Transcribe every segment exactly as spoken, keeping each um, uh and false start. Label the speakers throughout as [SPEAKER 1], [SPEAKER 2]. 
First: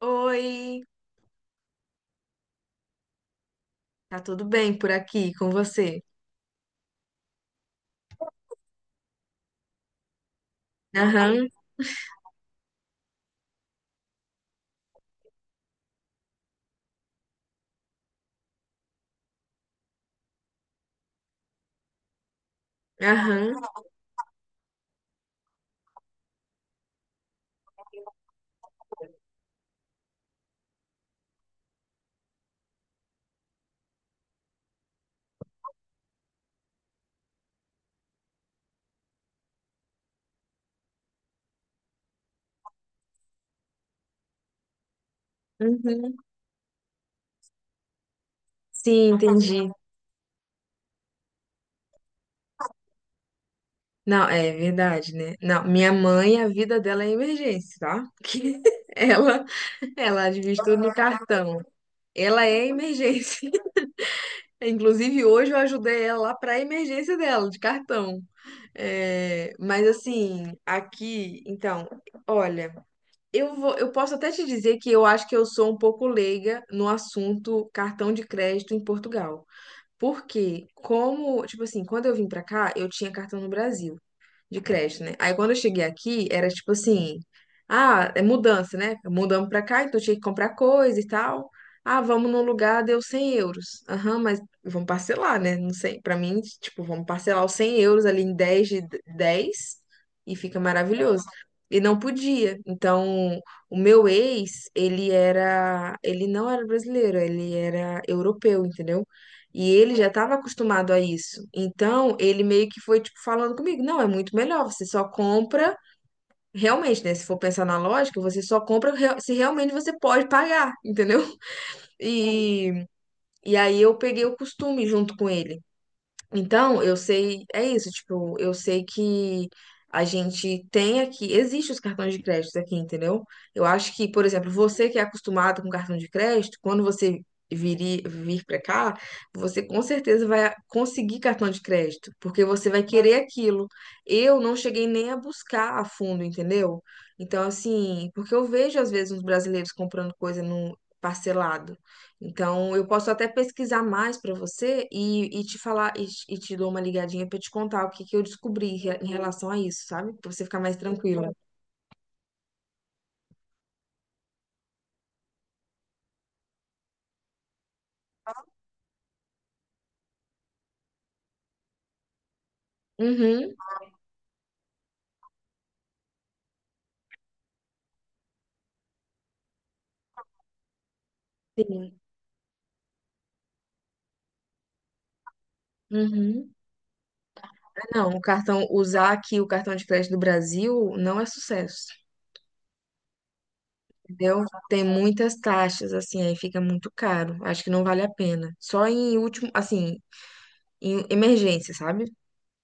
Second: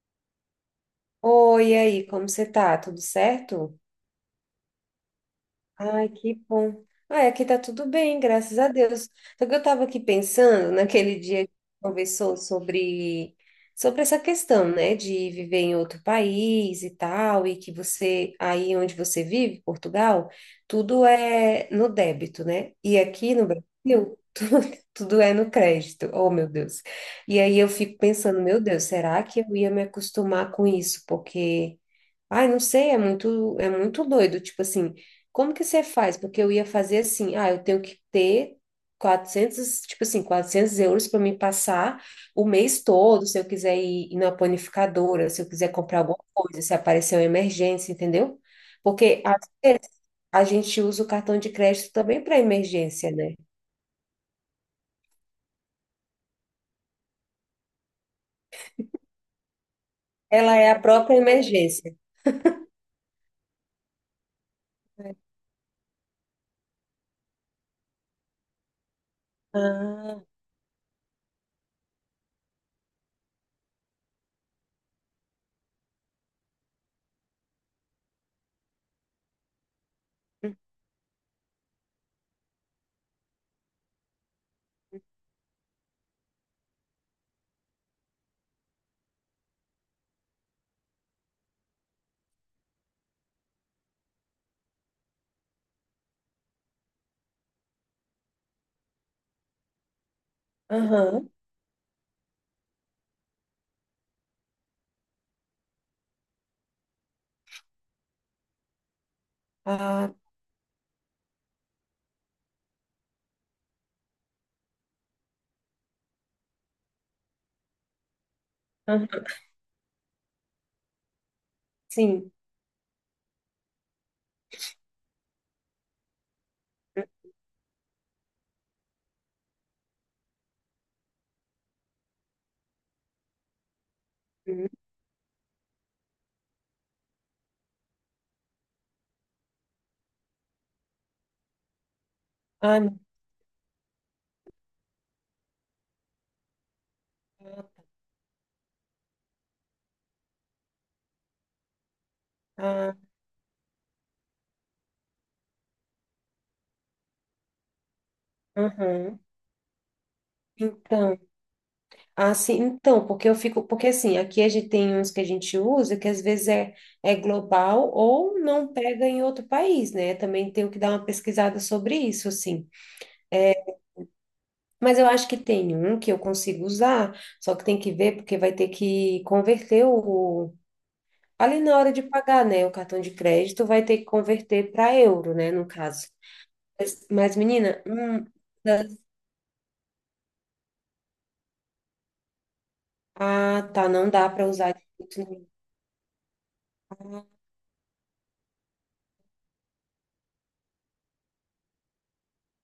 [SPEAKER 1] Oi,
[SPEAKER 2] Oi, e aí, como você tá? Tudo certo?
[SPEAKER 1] tá tudo bem por aqui com você?
[SPEAKER 2] Ai, que bom. Ai, aqui tá tudo bem, graças a Deus. Só que eu tava aqui pensando naquele
[SPEAKER 1] Aham,
[SPEAKER 2] dia que conversou sobre sobre essa questão, né, de viver em outro país e tal, e que você aí onde você vive, Portugal, tudo é no débito, né? E aqui no
[SPEAKER 1] aham,
[SPEAKER 2] Brasil, tudo, tudo é no crédito. Oh, meu Deus. E aí eu fico pensando, meu Deus, será que eu ia me acostumar com isso? Porque ai, não sei, é muito, é muito doido. Tipo assim, como que você faz? Porque eu ia fazer assim, ah, eu tenho que ter quatrocentos tipo assim, quatrocentos euros para me passar o mês todo, se eu quiser ir, ir na panificadora, se eu quiser comprar alguma coisa, se aparecer uma emergência, entendeu?
[SPEAKER 1] sim,
[SPEAKER 2] Porque às
[SPEAKER 1] entendi.
[SPEAKER 2] vezes a gente usa o cartão de crédito também para emergência, né?
[SPEAKER 1] Não, é verdade, né? Não, minha mãe, a vida dela é emergência, tá? Porque ela, ela
[SPEAKER 2] Ela
[SPEAKER 1] administra
[SPEAKER 2] é a
[SPEAKER 1] tudo no
[SPEAKER 2] própria
[SPEAKER 1] cartão.
[SPEAKER 2] emergência.
[SPEAKER 1] Ela é emergência. Inclusive, hoje eu ajudei ela lá pra emergência dela, de cartão. É, mas
[SPEAKER 2] Ah,
[SPEAKER 1] assim, aqui, então, olha, eu vou, eu posso até te dizer que eu acho que eu sou um pouco leiga no assunto cartão de crédito em Portugal. Porque, como, tipo assim, quando eu vim pra cá, eu tinha cartão no Brasil, de crédito, né? Aí quando eu cheguei aqui, era tipo assim, ah, é mudança, né? Mudamos pra cá, então eu tinha que comprar coisa e tal. Ah, vamos num lugar, deu cem euros. Aham, mas vamos parcelar, né? Não sei, pra mim, tipo, vamos parcelar os cem euros ali em dez de dez e fica maravilhoso.
[SPEAKER 2] aham,
[SPEAKER 1] E não podia. Então, o meu ex, ele era, ele não era brasileiro, ele era europeu, entendeu? E ele já
[SPEAKER 2] ah,
[SPEAKER 1] estava acostumado a isso. Então, ele meio que foi, tipo, falando comigo: não, é muito melhor, você só compra. Realmente, né? Se for pensar na lógica, você só compra
[SPEAKER 2] aham,
[SPEAKER 1] rea- se realmente você pode pagar, entendeu?
[SPEAKER 2] sim.
[SPEAKER 1] E, e aí eu peguei o costume junto com ele. Então, eu sei, é isso, tipo, eu sei que a gente tem aqui, existem os cartões de crédito aqui, entendeu? Eu acho que, por exemplo,
[SPEAKER 2] Uhum.
[SPEAKER 1] você que é acostumado com cartão de crédito, quando você vir, vir para cá, você com certeza vai conseguir cartão de crédito, porque você
[SPEAKER 2] Ah,
[SPEAKER 1] vai
[SPEAKER 2] não.
[SPEAKER 1] querer aquilo. Eu não cheguei nem a buscar a fundo, entendeu? Então, assim, porque eu vejo às vezes uns brasileiros comprando coisa no parcelado. Então, eu
[SPEAKER 2] Ah.
[SPEAKER 1] posso até pesquisar mais para você e, e te falar, e, te e te dou uma ligadinha para te contar o que que eu descobri re- em
[SPEAKER 2] Uhum.
[SPEAKER 1] relação a isso, sabe? Para você ficar mais
[SPEAKER 2] Então,
[SPEAKER 1] tranquila.
[SPEAKER 2] assim, então, porque eu fico, porque assim, aqui a gente tem uns que a gente usa que às vezes é, é global ou não pega em outro país, né? Também tenho que dar uma pesquisada sobre isso, assim.
[SPEAKER 1] Uhum.
[SPEAKER 2] Mas eu acho que tem um que eu consigo usar, só que tem que ver porque vai ter que converter o ali na hora
[SPEAKER 1] Sim.
[SPEAKER 2] de pagar, né? O cartão de crédito vai ter que converter para euro, né? No caso.
[SPEAKER 1] Uhum.
[SPEAKER 2] Mas, mas menina,
[SPEAKER 1] Ah, não, o
[SPEAKER 2] hum,
[SPEAKER 1] cartão, usar aqui o cartão de crédito do Brasil não é sucesso,
[SPEAKER 2] ah, tá, não dá
[SPEAKER 1] entendeu?
[SPEAKER 2] para usar.
[SPEAKER 1] Tem muitas taxas, assim, aí fica muito caro. Acho que não vale a pena. Só em último, assim, em emergência, sabe?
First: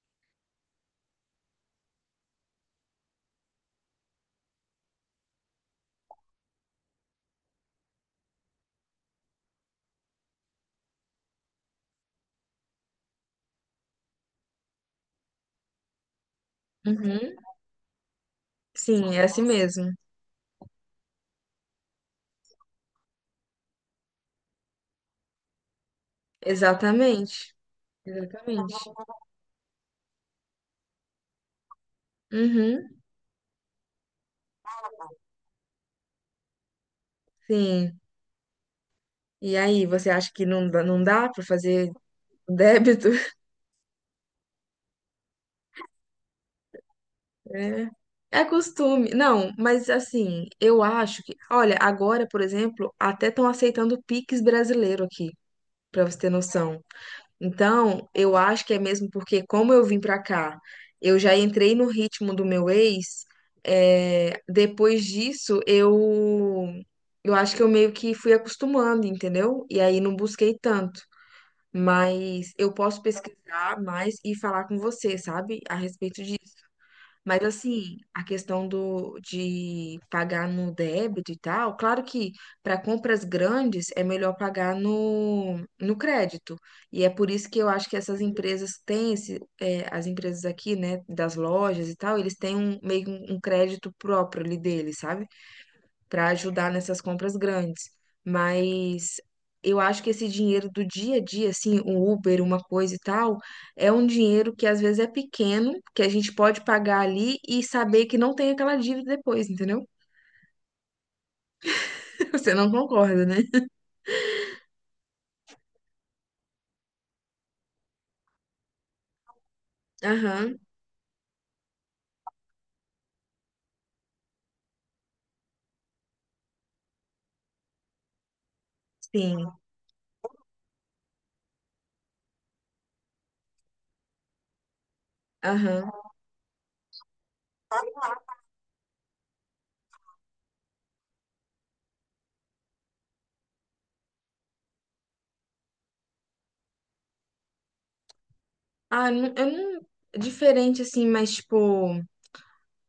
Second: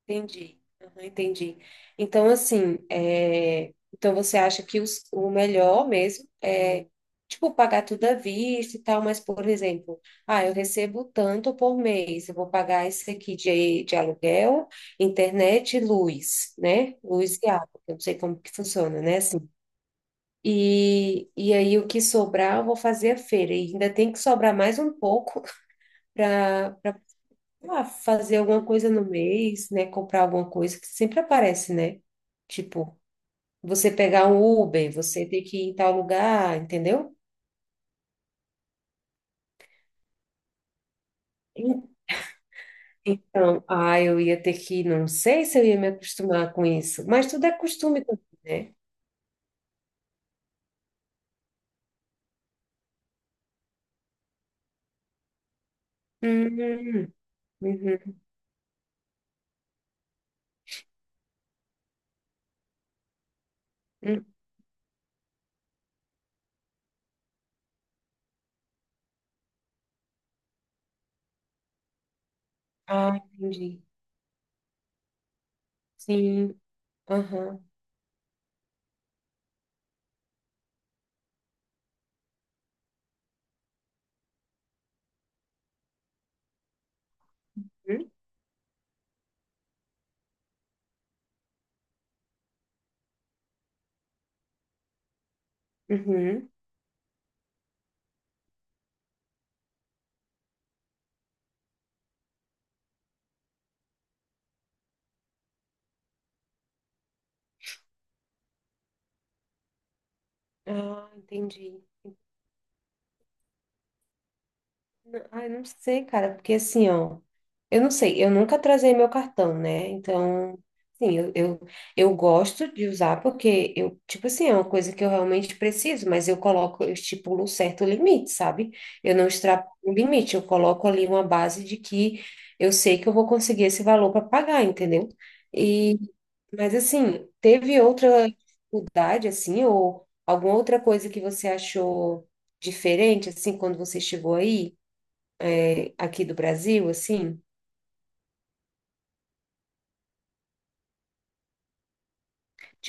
[SPEAKER 2] Entendi, aham, entendi. Então, assim, é, então você acha que os- o melhor mesmo é, tipo, pagar tudo à vista e tal, mas, por exemplo, ah, eu recebo tanto por mês, eu vou pagar esse aqui de, de aluguel, internet e luz, né?
[SPEAKER 1] Uhum.
[SPEAKER 2] Luz e água, eu não sei como que funciona,
[SPEAKER 1] Sim,
[SPEAKER 2] né?
[SPEAKER 1] é
[SPEAKER 2] Assim,
[SPEAKER 1] assim mesmo.
[SPEAKER 2] e, e aí o que sobrar eu vou fazer a feira, e ainda tem que sobrar mais um pouco para
[SPEAKER 1] Exatamente.
[SPEAKER 2] ah, fazer alguma
[SPEAKER 1] Exatamente.
[SPEAKER 2] coisa no mês, né? Comprar alguma coisa que sempre aparece, né? Tipo,
[SPEAKER 1] Uhum.
[SPEAKER 2] você pegar um Uber, você ter que ir em tal lugar, entendeu?
[SPEAKER 1] Sim. E aí, você acha que não, dá- não dá para
[SPEAKER 2] En-
[SPEAKER 1] fazer débito?
[SPEAKER 2] Então, ah, eu ia ter que, não sei se eu ia me acostumar com isso, mas tudo é
[SPEAKER 1] É.
[SPEAKER 2] costume também,
[SPEAKER 1] É
[SPEAKER 2] né?
[SPEAKER 1] costume. Não, mas assim, eu acho que. Olha, agora, por exemplo, até estão aceitando o Pix brasileiro aqui, para você ter noção.
[SPEAKER 2] Uhum,
[SPEAKER 1] Então,
[SPEAKER 2] uhum,
[SPEAKER 1] eu acho que é mesmo porque, como eu vim para cá, eu já entrei no ritmo do meu ex,
[SPEAKER 2] uhum.
[SPEAKER 1] é, depois disso, eu. Eu acho que eu meio que fui acostumando, entendeu? E aí não busquei tanto. Mas eu posso
[SPEAKER 2] Ah,
[SPEAKER 1] pesquisar
[SPEAKER 2] entendi.
[SPEAKER 1] mais e falar com você, sabe, a respeito disso.
[SPEAKER 2] Sim,
[SPEAKER 1] Mas
[SPEAKER 2] aham.
[SPEAKER 1] assim, a questão do de pagar no débito e tal, claro que para compras grandes é melhor pagar no, no crédito. E é por isso que eu acho que
[SPEAKER 2] Uhum.
[SPEAKER 1] essas empresas têm esse, é, as empresas aqui, né, das lojas e tal, eles têm um meio que um um crédito próprio ali deles, sabe? Para
[SPEAKER 2] Uhum.
[SPEAKER 1] ajudar nessas compras grandes. Mas eu acho que esse dinheiro do dia a dia, assim, um Uber, uma coisa e tal, é um dinheiro que às vezes é pequeno, que a gente pode pagar ali e saber que não tem aquela dívida depois, entendeu?
[SPEAKER 2] Ah, entendi.
[SPEAKER 1] Você não concorda, né?
[SPEAKER 2] N- Ah, eu não sei, cara, porque assim, ó. Eu não sei, eu nunca trazei meu cartão, né? Então,
[SPEAKER 1] Aham,
[SPEAKER 2] sim, eu, eu, eu gosto de usar porque eu, tipo assim, é uma coisa que eu realmente preciso, mas eu coloco, eu estipulo um certo limite, sabe? Eu não
[SPEAKER 1] sim,
[SPEAKER 2] extrapo o limite, eu coloco ali uma base de que eu sei que eu vou conseguir esse valor para pagar, entendeu?
[SPEAKER 1] aham.
[SPEAKER 2] E, mas assim, teve outra dificuldade, assim, ou alguma outra coisa que você achou diferente, assim, quando você chegou aí, eh, aqui do Brasil, assim?
[SPEAKER 1] Ah, nu- eu não. Diferente assim, mas tipo.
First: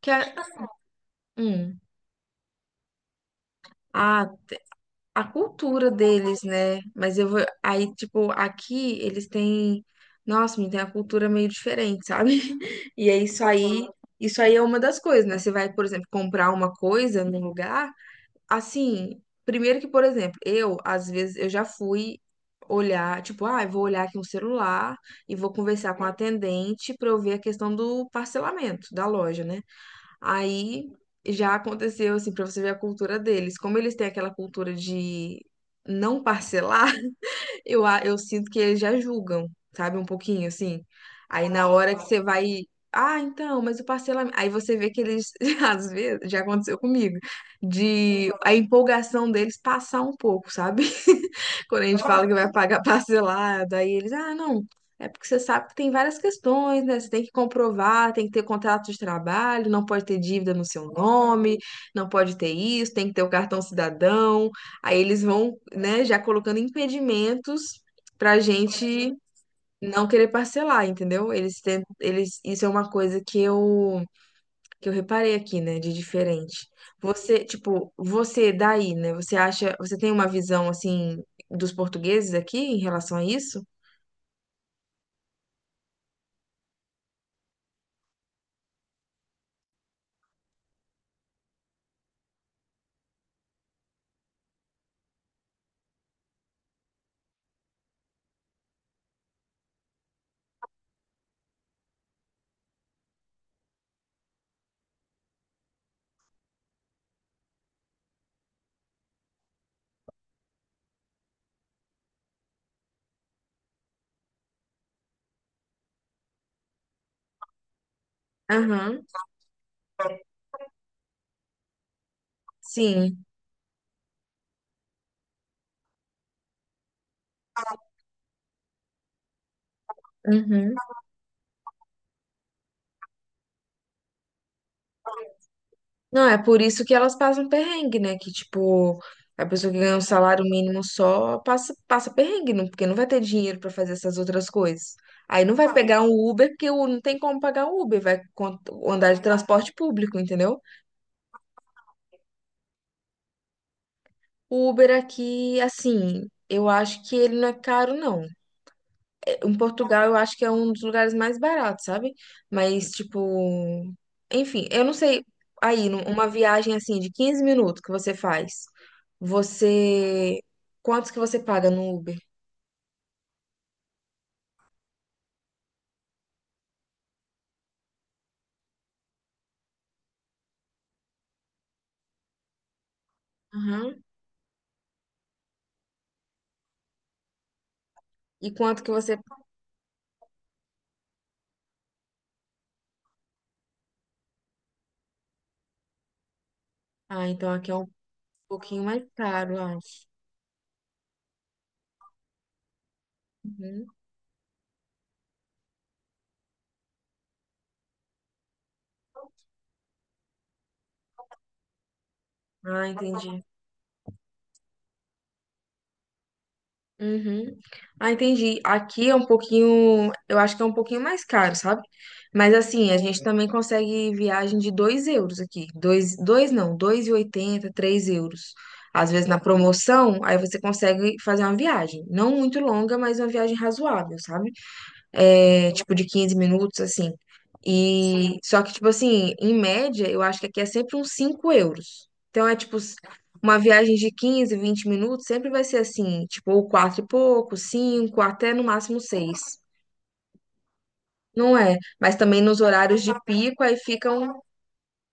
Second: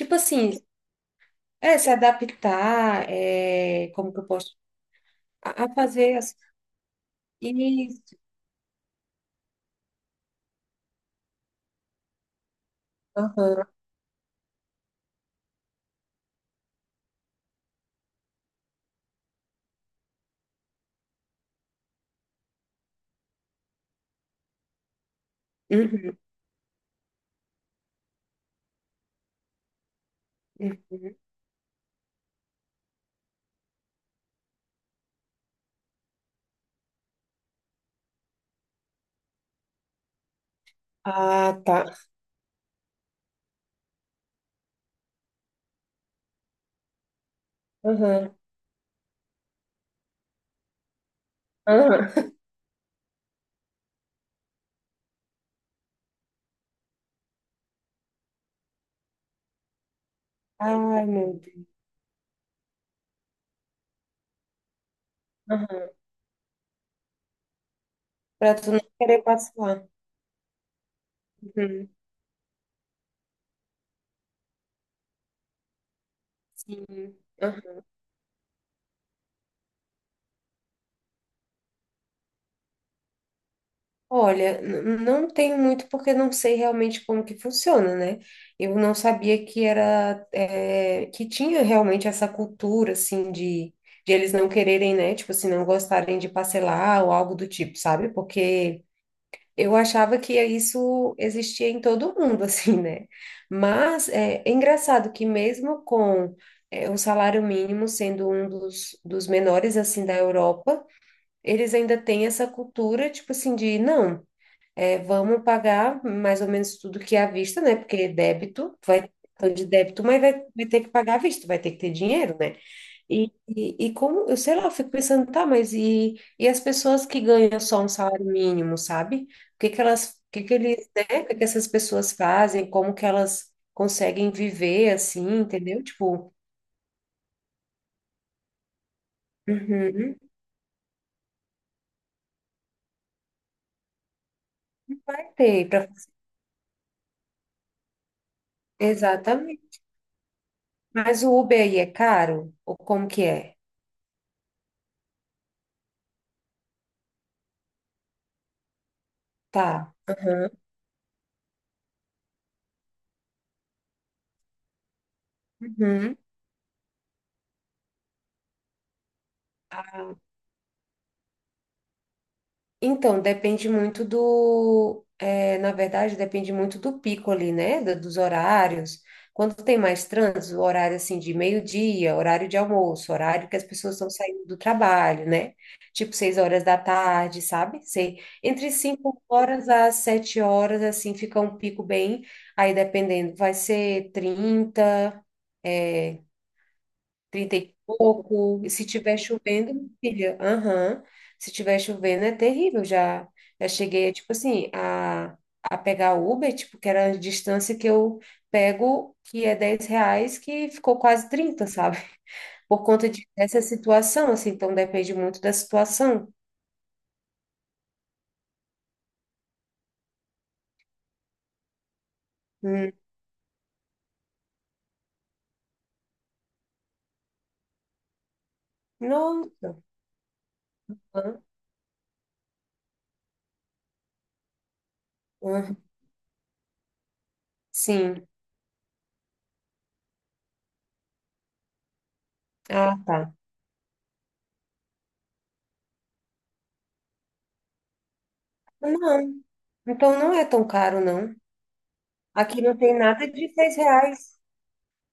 [SPEAKER 1] Que a-
[SPEAKER 2] assim, é,
[SPEAKER 1] hum.
[SPEAKER 2] se adaptar, é, como que eu
[SPEAKER 1] Ah,
[SPEAKER 2] posso,
[SPEAKER 1] a
[SPEAKER 2] a, a
[SPEAKER 1] cultura
[SPEAKER 2] fazer as...
[SPEAKER 1] deles, né? Mas eu vou. Aí,
[SPEAKER 2] Isso,
[SPEAKER 1] tipo, aqui eles têm. Nossa, me tem a cultura meio diferente, sabe? E é isso
[SPEAKER 2] aham,
[SPEAKER 1] aí. Isso aí é uma das coisas, né? Você vai, por exemplo, comprar uma coisa num lugar. Assim, primeiro que, por exemplo, eu, às vezes, eu já fui olhar, tipo, ah, eu vou olhar aqui um celular e vou conversar com a
[SPEAKER 2] uhum,
[SPEAKER 1] atendente pra eu ver a questão do parcelamento da loja, né? Aí
[SPEAKER 2] uhum.
[SPEAKER 1] já aconteceu, assim, pra você ver a cultura deles. Como eles têm aquela cultura de não parcelar, eu, a- eu sinto que eles já julgam, sabe? Um pouquinho, assim. Aí
[SPEAKER 2] Ah,
[SPEAKER 1] na
[SPEAKER 2] tá,
[SPEAKER 1] hora que você vai. Ah, então, mas o parcelamento. Aí você vê que eles, às vezes, já aconteceu comigo,
[SPEAKER 2] aham,
[SPEAKER 1] de a empolgação deles passar um pouco, sabe? Quando a gente fala
[SPEAKER 2] aham.
[SPEAKER 1] que vai pagar parcelado, aí eles, ah, não, é porque você sabe que tem várias questões, né? Você tem que comprovar, tem que ter contrato de trabalho, não pode ter dívida no seu
[SPEAKER 2] Ai, meu
[SPEAKER 1] nome,
[SPEAKER 2] Deus,
[SPEAKER 1] não pode ter isso, tem que ter o cartão cidadão. Aí eles vão,
[SPEAKER 2] aham.
[SPEAKER 1] né, já colocando impedimentos pra
[SPEAKER 2] Pra tu não
[SPEAKER 1] gente
[SPEAKER 2] querer passar.
[SPEAKER 1] não querer parcelar, entendeu? Eles tentam,
[SPEAKER 2] Uhum.
[SPEAKER 1] eles, isso é uma coisa que eu que eu reparei aqui, né, de diferente.
[SPEAKER 2] Sim.
[SPEAKER 1] Você,
[SPEAKER 2] Aham.
[SPEAKER 1] tipo, você daí, né? Você acha, você tem uma visão assim dos portugueses aqui em relação a isso?
[SPEAKER 2] Olha, n- não tenho muito porque não sei realmente como que funciona, né? Eu não sabia que era, é, que tinha realmente essa cultura, assim, de, de, eles não quererem, né? Tipo assim, não gostarem de parcelar ou algo do tipo, sabe? Porque... Eu achava que isso existia em todo mundo, assim, né? Mas é, é, engraçado que mesmo com é, o salário mínimo sendo um dos, dos menores, assim, da Europa, eles ainda têm essa cultura, tipo assim, de não, é, vamos pagar mais ou menos tudo que é à vista, né? Porque débito,
[SPEAKER 1] Aham.
[SPEAKER 2] vai, então de débito, mas vai, vai ter que pagar à vista, vai ter que ter dinheiro, né?
[SPEAKER 1] Sim.
[SPEAKER 2] E, e, e como, eu sei lá, eu fico pensando, tá, mas e, e as pessoas que ganham só um salário mínimo, sabe? O que que elas, o que que
[SPEAKER 1] Uhum.
[SPEAKER 2] eles, né? O que que essas pessoas fazem? Como que elas conseguem viver assim, entendeu?
[SPEAKER 1] Não,
[SPEAKER 2] Tipo,
[SPEAKER 1] é por isso que elas passam perrengue, né? Que, tipo, a pessoa que ganha um
[SPEAKER 2] uhum,
[SPEAKER 1] salário mínimo só passa, passa perrengue, não, porque não vai ter dinheiro pra fazer essas outras coisas. Aí não
[SPEAKER 2] tem
[SPEAKER 1] vai
[SPEAKER 2] pra-
[SPEAKER 1] pegar um Uber, porque o- não tem como pagar um Uber, vai con- andar de transporte
[SPEAKER 2] exatamente.
[SPEAKER 1] público, entendeu?
[SPEAKER 2] Mas o Uber aí é caro? Ou como que é?
[SPEAKER 1] O Uber aqui, assim, eu acho que ele não é caro, não. Em
[SPEAKER 2] Tá.
[SPEAKER 1] Portugal, eu acho que é
[SPEAKER 2] Uhum,
[SPEAKER 1] um dos lugares mais baratos, sabe? Mas, tipo, enfim, eu não sei. Aí, num-
[SPEAKER 2] uhum.
[SPEAKER 1] uma viagem assim de quinze minutos que você faz, você. Quantos que você paga no Uber?
[SPEAKER 2] Então, depende muito do. É, na verdade, depende muito do pico ali, né? do- Dos horários. Quando tem mais trânsito, o horário assim de meio-dia, horário de almoço, horário que as pessoas
[SPEAKER 1] Aham.
[SPEAKER 2] estão saindo do trabalho, né? Tipo seis horas da tarde, sabe? Sei.
[SPEAKER 1] E
[SPEAKER 2] Entre
[SPEAKER 1] quanto que você.
[SPEAKER 2] cinco horas às sete horas, assim, fica um pico bem. Aí dependendo, vai ser trinta é,
[SPEAKER 1] Ah, então
[SPEAKER 2] trinta
[SPEAKER 1] aqui é
[SPEAKER 2] e
[SPEAKER 1] um
[SPEAKER 2] pouco. E
[SPEAKER 1] pouquinho
[SPEAKER 2] se
[SPEAKER 1] mais
[SPEAKER 2] tiver
[SPEAKER 1] caro, eu
[SPEAKER 2] chovendo,
[SPEAKER 1] acho.
[SPEAKER 2] filha, aham. Se tiver chovendo é terrível. Já, já
[SPEAKER 1] Uhum.
[SPEAKER 2] cheguei, tipo assim, a, a pegar Uber, tipo, que era a distância que eu pego, que é dez reais, que ficou quase trinta, sabe? Por
[SPEAKER 1] Ah,
[SPEAKER 2] conta de,
[SPEAKER 1] entendi.
[SPEAKER 2] dessa situação, assim, então depende muito da situação.
[SPEAKER 1] Uhum. Ah, entendi. Aqui é um pouquinho, eu acho que é um pouquinho mais caro, sabe? Mas assim,
[SPEAKER 2] Hum.
[SPEAKER 1] a gente também consegue viagem de dois euros aqui. Dois, dois, não, dois e oitenta, três euros. Às vezes na
[SPEAKER 2] Nossa.
[SPEAKER 1] promoção, aí você consegue
[SPEAKER 2] Hã?
[SPEAKER 1] fazer uma viagem. Não muito longa, mas uma viagem razoável, sabe? É,
[SPEAKER 2] Hã?
[SPEAKER 1] tipo, de quinze minutos, assim.
[SPEAKER 2] Sim.
[SPEAKER 1] E só que, tipo assim, em média, eu acho que aqui é sempre uns cinco euros. Então é tipo s-
[SPEAKER 2] Ah, tá.
[SPEAKER 1] uma viagem de quinze, vinte minutos, sempre vai ser assim, tipo, ou quatro e pouco, cinco até no máximo
[SPEAKER 2] Não,
[SPEAKER 1] seis.
[SPEAKER 2] então não é tão caro, não.
[SPEAKER 1] Não é? Mas também nos
[SPEAKER 2] Aqui não tem
[SPEAKER 1] horários de
[SPEAKER 2] nada de
[SPEAKER 1] pico, aí
[SPEAKER 2] seis reais.
[SPEAKER 1] ficam.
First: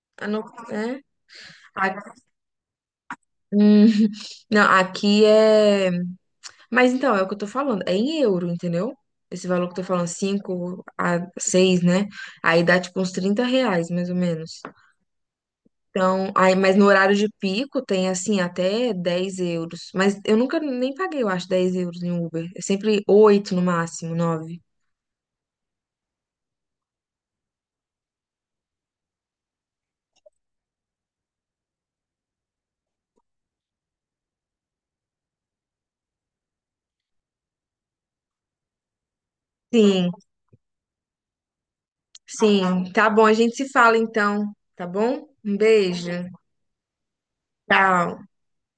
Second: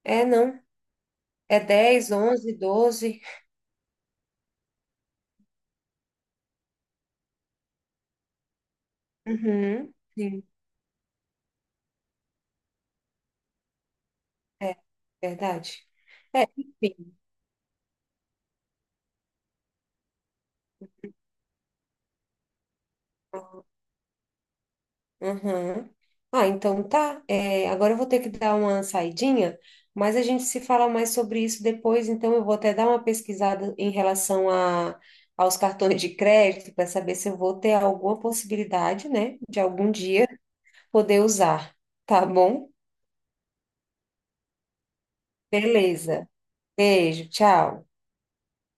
[SPEAKER 2] É,
[SPEAKER 1] ah, não-
[SPEAKER 2] não.
[SPEAKER 1] É?
[SPEAKER 2] É dez
[SPEAKER 1] A-
[SPEAKER 2] onze doze
[SPEAKER 1] Hum, não, aqui é. Mas então, é o que eu tô falando, é em euro, entendeu? Esse valor que eu tô
[SPEAKER 2] Uhum.
[SPEAKER 1] falando,
[SPEAKER 2] Sim,
[SPEAKER 1] cinco a seis, né? Aí dá tipo uns trinta reais, mais ou menos.
[SPEAKER 2] é verdade.
[SPEAKER 1] Então, aí, mas no
[SPEAKER 2] Sim.
[SPEAKER 1] horário de pico tem assim até dez euros. Mas eu nunca nem paguei, eu acho, dez euros em Uber. É sempre oito no máximo, nove.
[SPEAKER 2] Uhum. Ah, então tá. É, agora eu vou ter que dar uma saidinha, mas a gente se fala mais sobre isso depois. Então eu vou até dar uma pesquisada em relação a, aos cartões de crédito para saber se eu vou ter alguma possibilidade, né, de algum
[SPEAKER 1] Sim,
[SPEAKER 2] dia poder usar. Tá bom?
[SPEAKER 1] sim. Tá bom, a gente se fala então, tá bom? Um beijo.
[SPEAKER 2] Beleza. Beijo, tchau.
[SPEAKER 1] Tchau.